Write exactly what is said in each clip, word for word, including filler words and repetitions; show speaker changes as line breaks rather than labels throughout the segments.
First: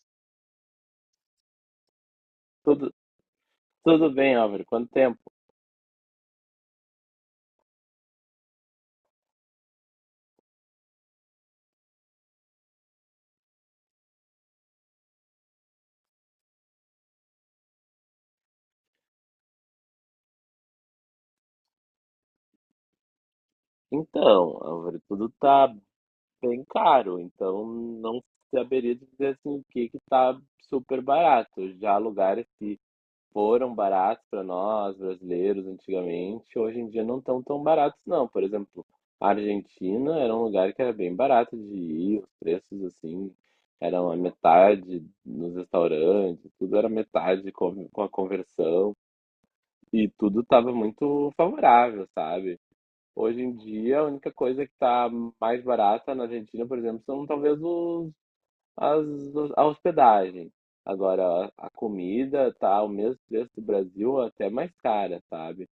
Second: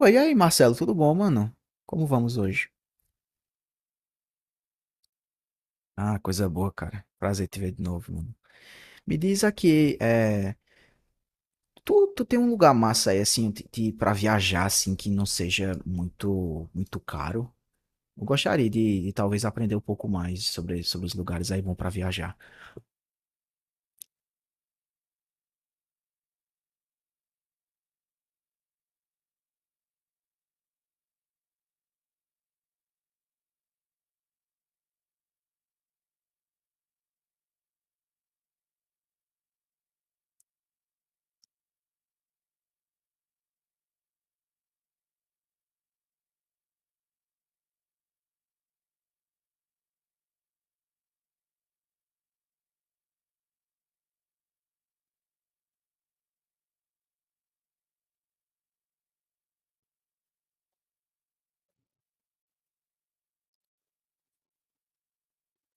Oi, e aí, Marcelo, tudo bom, mano? Como vamos hoje?
Tudo, tudo bem, Álvaro? Quanto tempo?
Ah, coisa boa, cara. Prazer te ver de novo, mano. Me diz aqui, é, tu, tu tem um lugar massa aí, assim, de, de- pra viajar, assim, que não seja muito, muito caro? Eu gostaria de, de talvez aprender um pouco mais sobre, sobre os lugares aí bom pra viajar.
Então, Álvaro, tudo tá bem caro, então não saberia dizer assim, o que que tá super barato. Já lugares que foram baratos para nós, brasileiros, antigamente, hoje em dia não estão tão baratos, não. Por exemplo, a Argentina era um lugar que era bem barato de ir, os preços assim eram a metade nos restaurantes, tudo era metade com com a conversão. E tudo estava muito favorável, sabe? Hoje em dia, a única coisa que está mais barata na Argentina, por exemplo, são talvez os, as, a hospedagem. Agora, a comida tá o mesmo preço do Brasil, até mais cara, sabe?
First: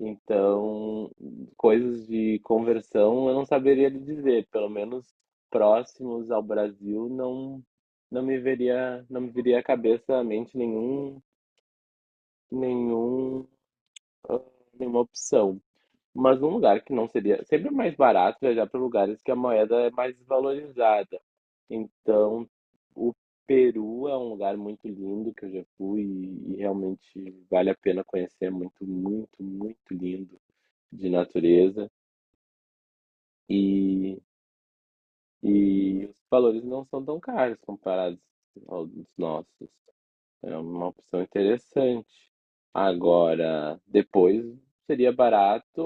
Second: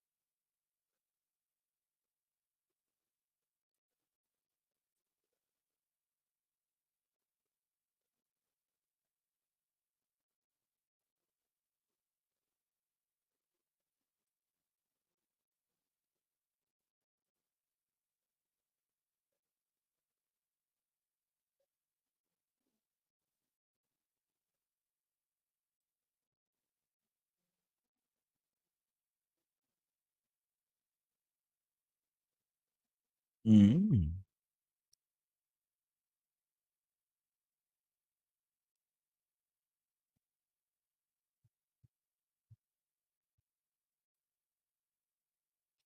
Então, coisas de conversão eu não saberia lhe dizer, pelo menos próximos ao Brasil não não me veria não me viria à cabeça à mente nenhum nenhum ah, nenhuma opção. Mas num lugar que não seria. Sempre é mais barato viajar para lugares que a moeda é mais valorizada. Então, o Peru é um lugar muito lindo que eu já fui e, e realmente vale a pena conhecer. É muito, muito, muito lindo de natureza.
Hum.
E, e os valores não são tão caros comparados aos nossos. É uma opção interessante. Agora, depois seria barato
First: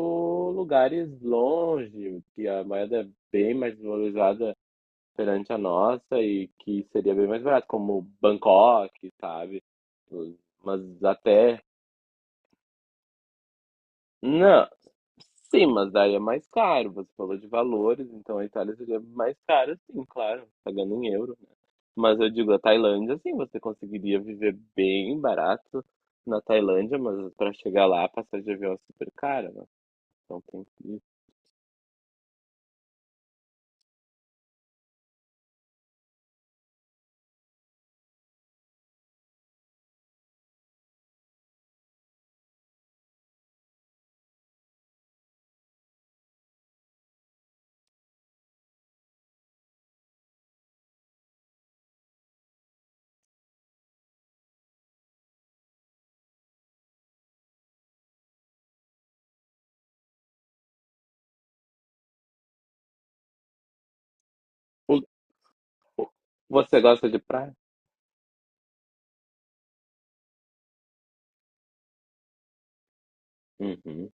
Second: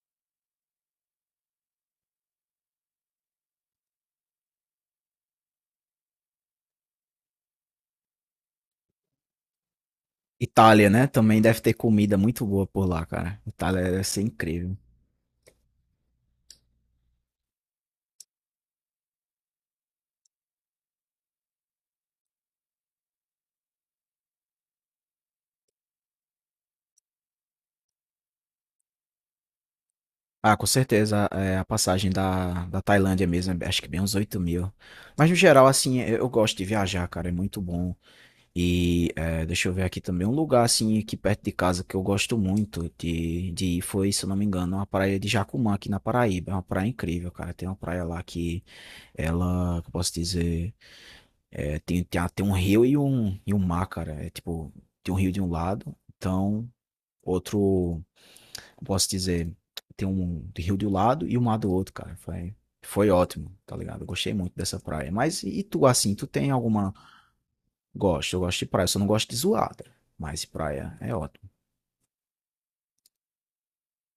lugares longe, que a moeda é bem mais valorizada perante a nossa e que seria bem mais barato, como Bangkok, sabe? Mas
Itália, né? Também deve
até.
ter comida muito boa por lá, cara. Itália deve ser
Não,
incrível.
sim, mas daí é mais caro. Você falou de valores, então a Itália seria mais cara, sim, claro, pagando em euro. Mas eu digo, a Tailândia, sim, você conseguiria viver bem barato na Tailândia, mas para chegar lá, a passagem de avião é super cara, né? Então
Ah,
tem
com
que. Ir.
certeza, é, a passagem da, da Tailândia mesmo, é, acho que bem uns oito mil. Mas no geral, assim, eu eu gosto de viajar, cara, é muito bom. E é, deixa eu ver aqui também, um lugar, assim, aqui perto de casa que eu gosto muito de, de ir foi, se eu não me engano, uma praia de Jacumã, aqui na Paraíba. É uma praia incrível, cara. Tem uma praia lá que ela, que eu posso dizer, é, tem, tem, a- tem um rio e um, e um mar, cara. É tipo, tem um rio de um lado, então outro eu posso dizer, tem um de rio de um lado e o mar do outro, cara. Foi, foi ótimo, tá ligado? Eu gostei muito dessa
O-
praia. Mas e tu,
o-
assim, tu tem
Você
alguma.
gosta de praia?
Gosto, eu gosto de praia, eu só não gosto de zoar, cara. Mas praia é ótimo.
Uhum.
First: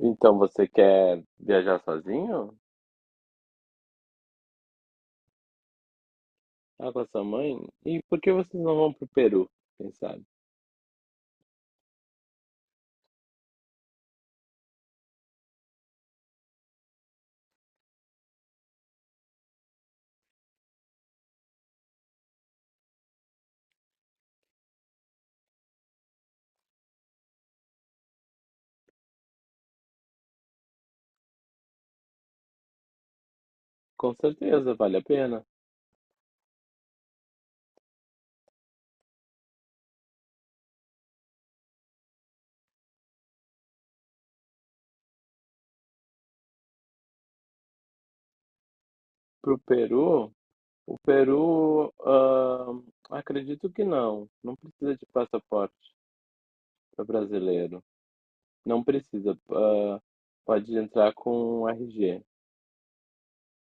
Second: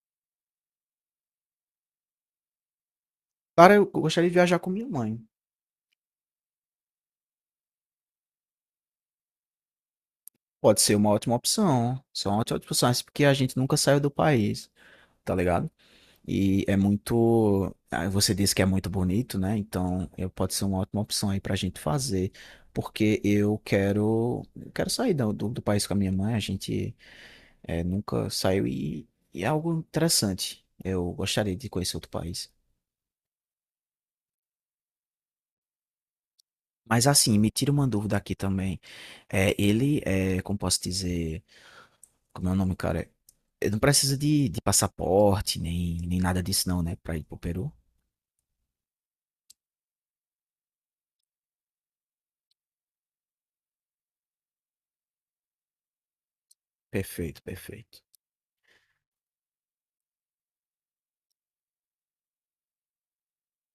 Então você quer viajar sozinho?
Cara, eu gostaria de viajar com minha mãe.
Ah, com a sua mãe? E por que vocês não vão pro Peru? Quem sabe?
Pode ser uma ótima opção. Só uma ótima opção, mas porque a gente nunca saiu do país, tá ligado? E é muito. Ah, você disse que é muito bonito, né? Então, eu- pode ser uma ótima opção aí pra gente fazer. Porque eu quero. Eu quero sair do, do, do país com a minha mãe. A gente é, nunca saiu e, e é algo interessante. Eu gostaria de conhecer outro país.
Com certeza, vale a pena.
Mas assim, me tira uma dúvida aqui também. É, ele é, como posso dizer, como é o nome, cara? Ele não precisa de, de passaporte, nem, nem nada disso não, né? Pra ir pro Peru.
Pro Peru, o Peru, ah, acredito que não. Não precisa de passaporte para
Perfeito,
brasileiro.
perfeito.
Não precisa, hã, pode entrar com R G.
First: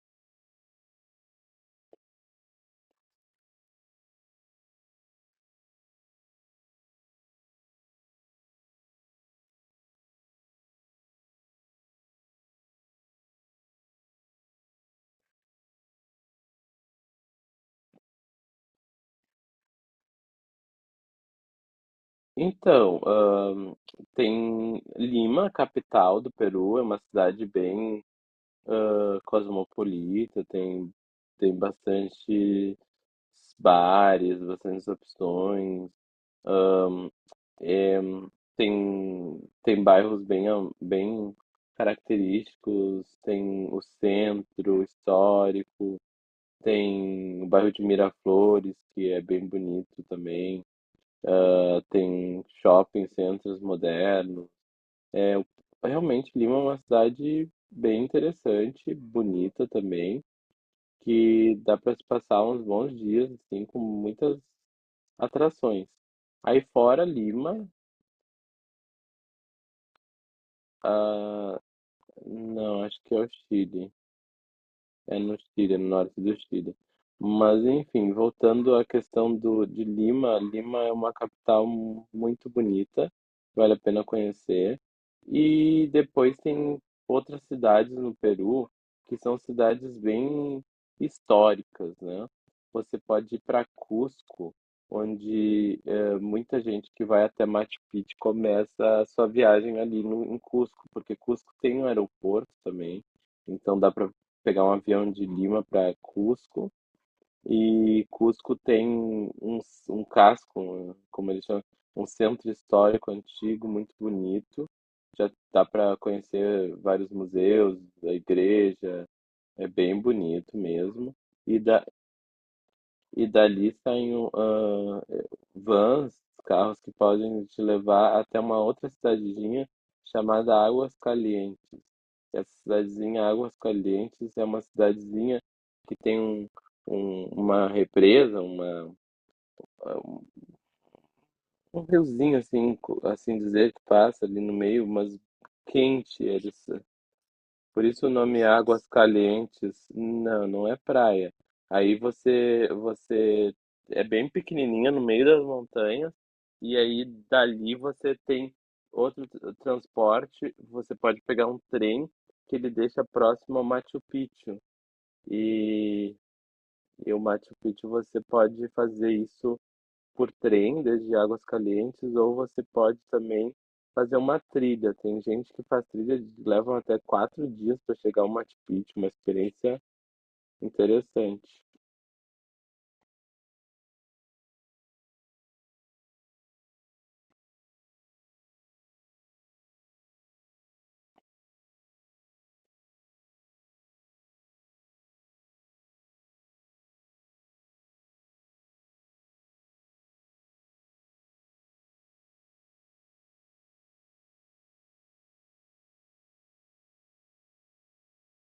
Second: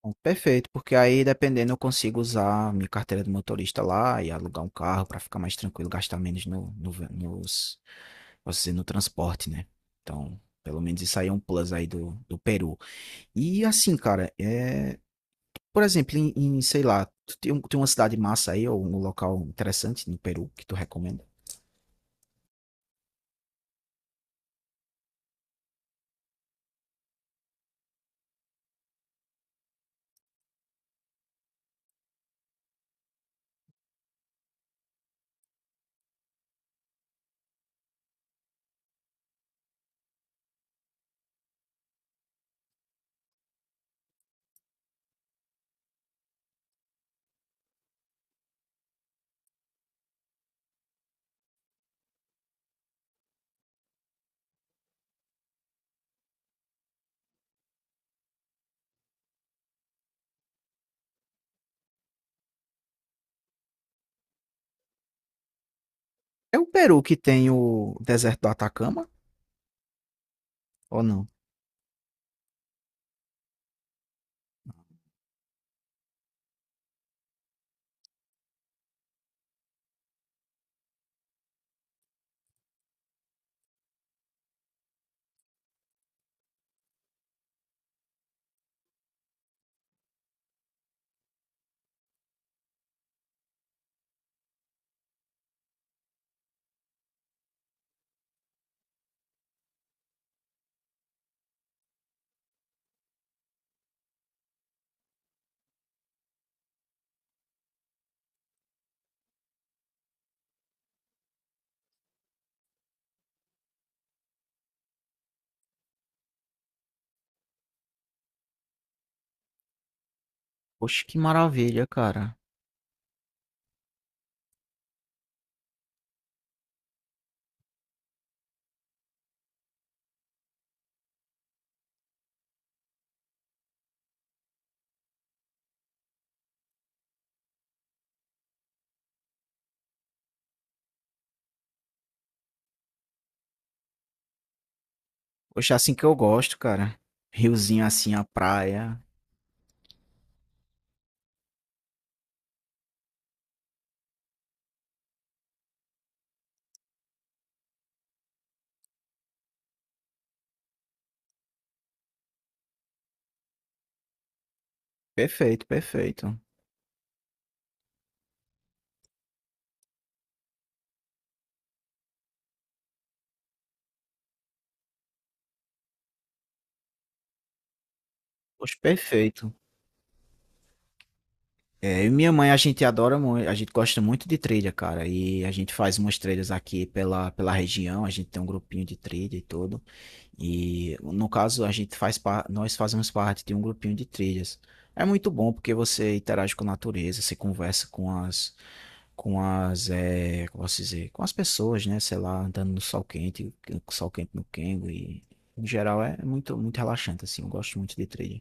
Bom, perfeito, porque aí dependendo eu consigo usar minha carteira de motorista lá e alugar um carro para ficar mais tranquilo, gastar menos no, no, nos, posso dizer, no transporte, né? Então, pelo menos isso aí é um plus aí do, do Peru. E assim, cara, é... por exemplo, em, em, sei lá, tu tem, um- tem uma cidade massa aí, ou um local interessante no Peru que tu recomenda?
Então, hã, tem Lima, capital do Peru, é uma cidade bem, hã, cosmopolita, tem tem bastante bares, bastantes opções, eh, tem tem bairros bem am bem característicos, tem o centro histórico, tem o bairro de Miraflores, que é bem bonito também. Tem shopping centros modernos. É, realmente, Lima é uma cidade bem interessante, bonita também, que dá para se passar uns bons dias, assim, com muitas atrações.
É
Aí
o Peru
fora
que tem
Lima,
o deserto do Atacama, ou não?
ah, não, acho que é o Chile. É no Chile, é no norte do Chile. Mas, enfim, voltando à questão do, de Lima, Lima é uma capital mu- muito bonita, vale a pena conhecer. E depois tem outras cidades no Peru que são cidades bem históricas, né? Você pode ir para Cusco, onde eh, muita gente que vai até Machu Picchu começa a sua viagem ali no, em Cusco, porque Cusco tem um aeroporto também. Então dá para pegar um avião de Lima para Cusco e Cusco tem um, um casco, um, como eles chamam, um centro histórico antigo muito bonito. Já dá para conhecer vários museus, a igreja, é bem bonito
Poxa,
mesmo.
que
E, da,
maravilha, cara.
e dali saem ah, vans, carros que podem te levar até uma outra cidadinha chamada Águas Calientes. Essa cidadezinha Águas Calientes é uma cidadezinha que tem um, um- uma represa, uma, um riozinho, assim, co- assim dizer, que passa ali no meio, mas
Poxa, é assim que eu
quente. Eles,
gosto, cara. Riozinho
por isso o
assim, a
nome Águas
praia.
Calientes. Não, não é praia. Aí você, você é bem pequenininha no meio das montanhas, e aí dali você tem outro t- transporte, você pode pegar um trem que ele deixa próximo ao Machu Picchu.
Perfeito,
E,
perfeito.
e o Machu Picchu você pode fazer isso por trem, desde Águas Calientes, ou você pode também fazer uma trilha. Tem gente que faz trilha, de- levam até quatro dias para chegar ao Machu
Poxa,
Picchu, uma
perfeito.
experiência interessante.
É, eu e minha mãe, a gente adora muito, a gente gosta muito de trilha, cara. E a gente faz umas trilhas aqui pela, pela região, a gente tem um grupinho de trilha e tudo. E no caso, a gente faz par... nós fazemos parte de um grupinho de trilhas. É muito bom porque você interage com a natureza, você conversa com as, com as, é, como posso dizer, com as pessoas, né? Sei lá, andando no sol quente, com sol quente no Kengo e em geral é muito, muito relaxante assim. Eu gosto muito de trilha.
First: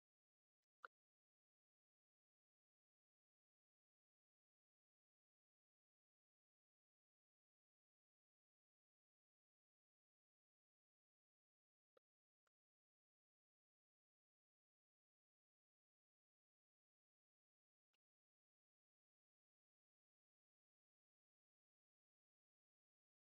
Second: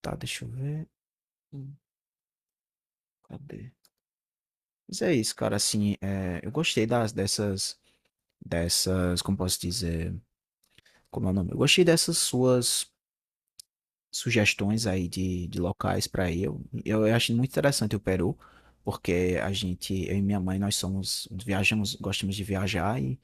Tá, deixa eu ver. Hum, Cadê? Mas é isso, cara. Assim, é, eu gostei das dessas, dessas, como posso dizer, como é o nome? Eu gostei dessas suas sugestões aí de, de locais para ir. Eu, eu acho muito interessante o Peru, porque a gente, eu e minha mãe, nós somos, viajamos, gostamos de viajar e,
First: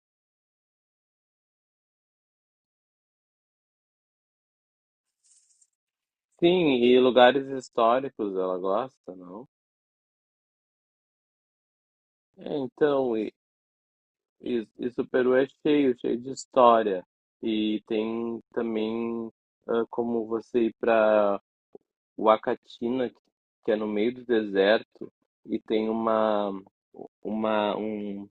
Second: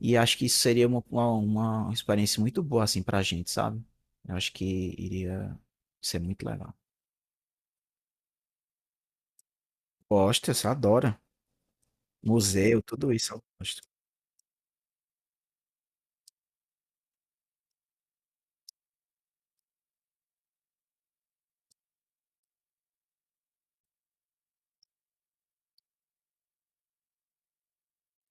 e acho que isso seria uma, uma, uma experiência muito boa assim para a gente, sabe? Eu acho que iria ser muito legal.
Sim, e lugares históricos ela gosta, não?
Gosta, você adora.
É,
Museu, tudo
então,
isso
e,
eu gosto.
e, e o Peru é cheio, cheio de história. E tem também ah, como você ir para o Acatina que é no meio do deserto e tem uma uma um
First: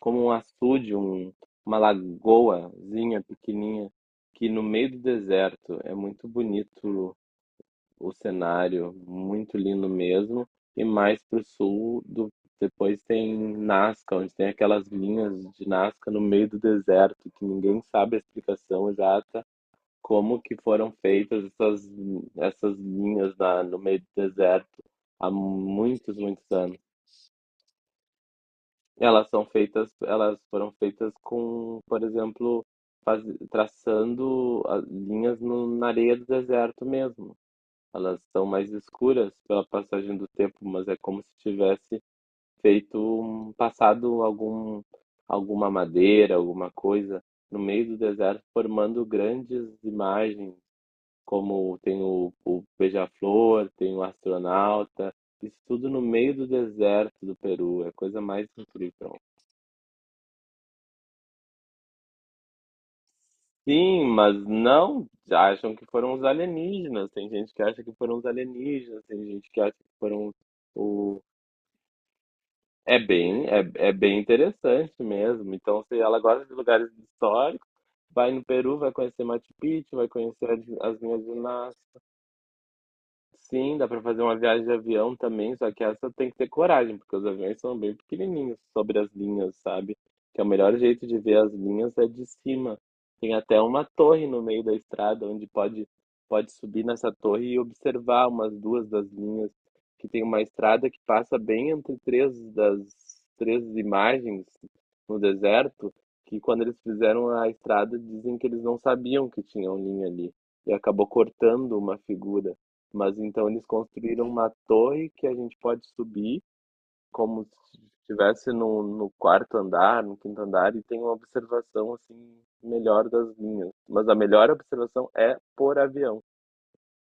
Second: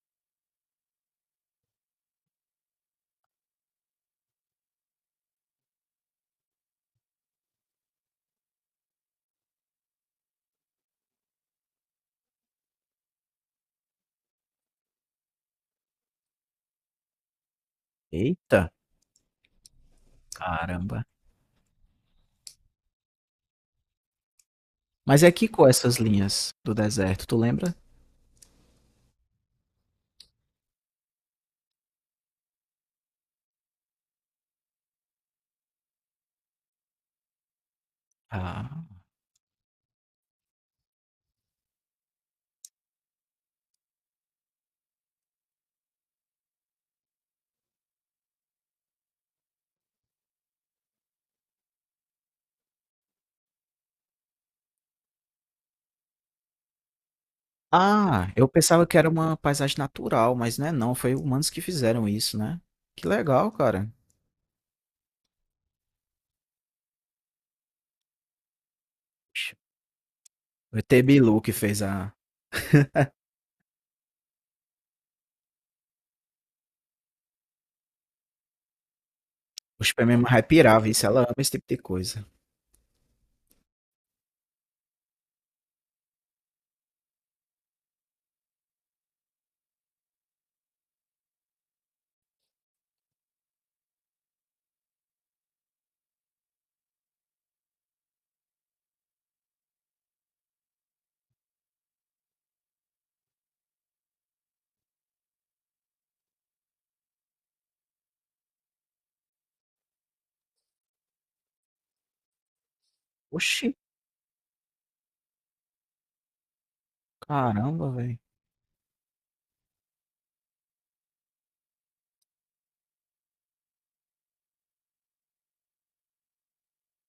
como um açude, um, uma lagoazinha pequenininha que no meio do deserto é muito bonito o cenário, muito lindo mesmo. E mais para o sul, do, depois tem Nazca, onde tem aquelas linhas de Nazca no meio do deserto que ninguém sabe a
Eita,
explicação exata como que foram
caramba.
feitas essas, essas linhas na, no meio do deserto
Mas
há
é que com essas
muitos, muitos
linhas do
anos.
deserto, tu lembra?
Elas são feitas, elas foram feitas com, por exemplo, faz, traçando as linhas no, na areia do deserto mesmo. Elas são mais
Ah.
escuras pela passagem do tempo, mas é como se tivesse feito, um- passado algum, alguma madeira, alguma coisa no meio do deserto, formando grandes imagens como tem o, o Beija-Flor, tem o Astronauta, isso tudo no meio do deserto do Peru, é a coisa
Ah, eu
mais
pensava que era
incrível.
uma paisagem natural, mas não é não, foi humanos que fizeram isso, né? Que legal, cara.
Sim, mas não já acham que foram os alienígenas, tem gente que acha que foram os alienígenas, tem gente
Oxe,
que acha que foram
o E T
o...
Bilu que fez a...
É bem, é, é bem interessante mesmo. Então, se ela gosta de lugares históricos, vai no Peru, vai conhecer Machu
Os
Picchu, vai
prêmios vai
conhecer as
pirar, viu?
as
Se ela
Minas
ama esse tipo
Gerais.
de coisa.
Sim, dá pra fazer uma viagem de avião também, só que essa tem que ter coragem, porque os aviões são bem pequenininhos sobre as linhas, sabe? Que é o melhor jeito de ver as linhas é de cima. Tem até uma torre no meio da estrada onde pode pode subir nessa torre e observar umas duas das linhas, que tem uma estrada que passa bem entre três das três imagens no deserto, que quando eles fizeram a estrada dizem que eles não sabiam que tinham linha ali e acabou cortando uma figura. Mas então eles
Oxi,
construíram uma torre que a gente pode subir como se
caramba, velho.
estivesse no, no quarto andar, no quinto andar, e tem uma observação assim melhor das linhas. Mas a melhor observação é por avião.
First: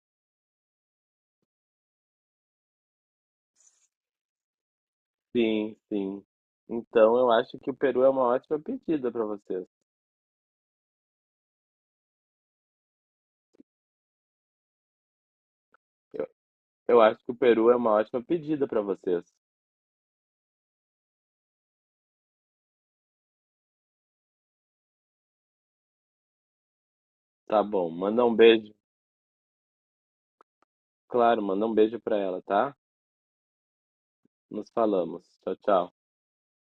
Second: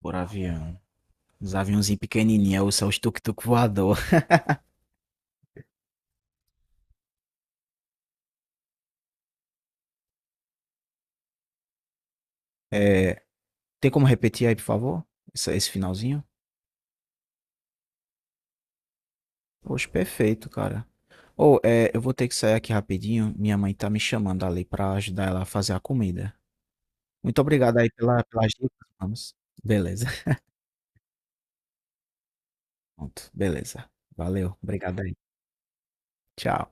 Por avião. Os aviãozinhos pequenininhos, ou só os tuk-tuk voador.
Sim, sim. Então eu acho que o Peru é uma ótima pedida para vocês.
É, tem como repetir aí, por favor? Esse, esse finalzinho?
Eu, eu acho que o Peru é uma ótima pedida para vocês.
Poxa, perfeito, cara. Ou, é, eu vou ter que sair aqui rapidinho. Minha mãe tá me chamando ali pra ajudar ela a fazer a comida. Muito
Tá
obrigado
bom,
aí pela,
manda um
pelas dicas,
beijo.
vamos. Beleza.
Claro, manda um beijo para ela, tá?
Pronto, beleza. Valeu,
Nos
obrigado aí.
falamos. Tchau, tchau.
Tchau.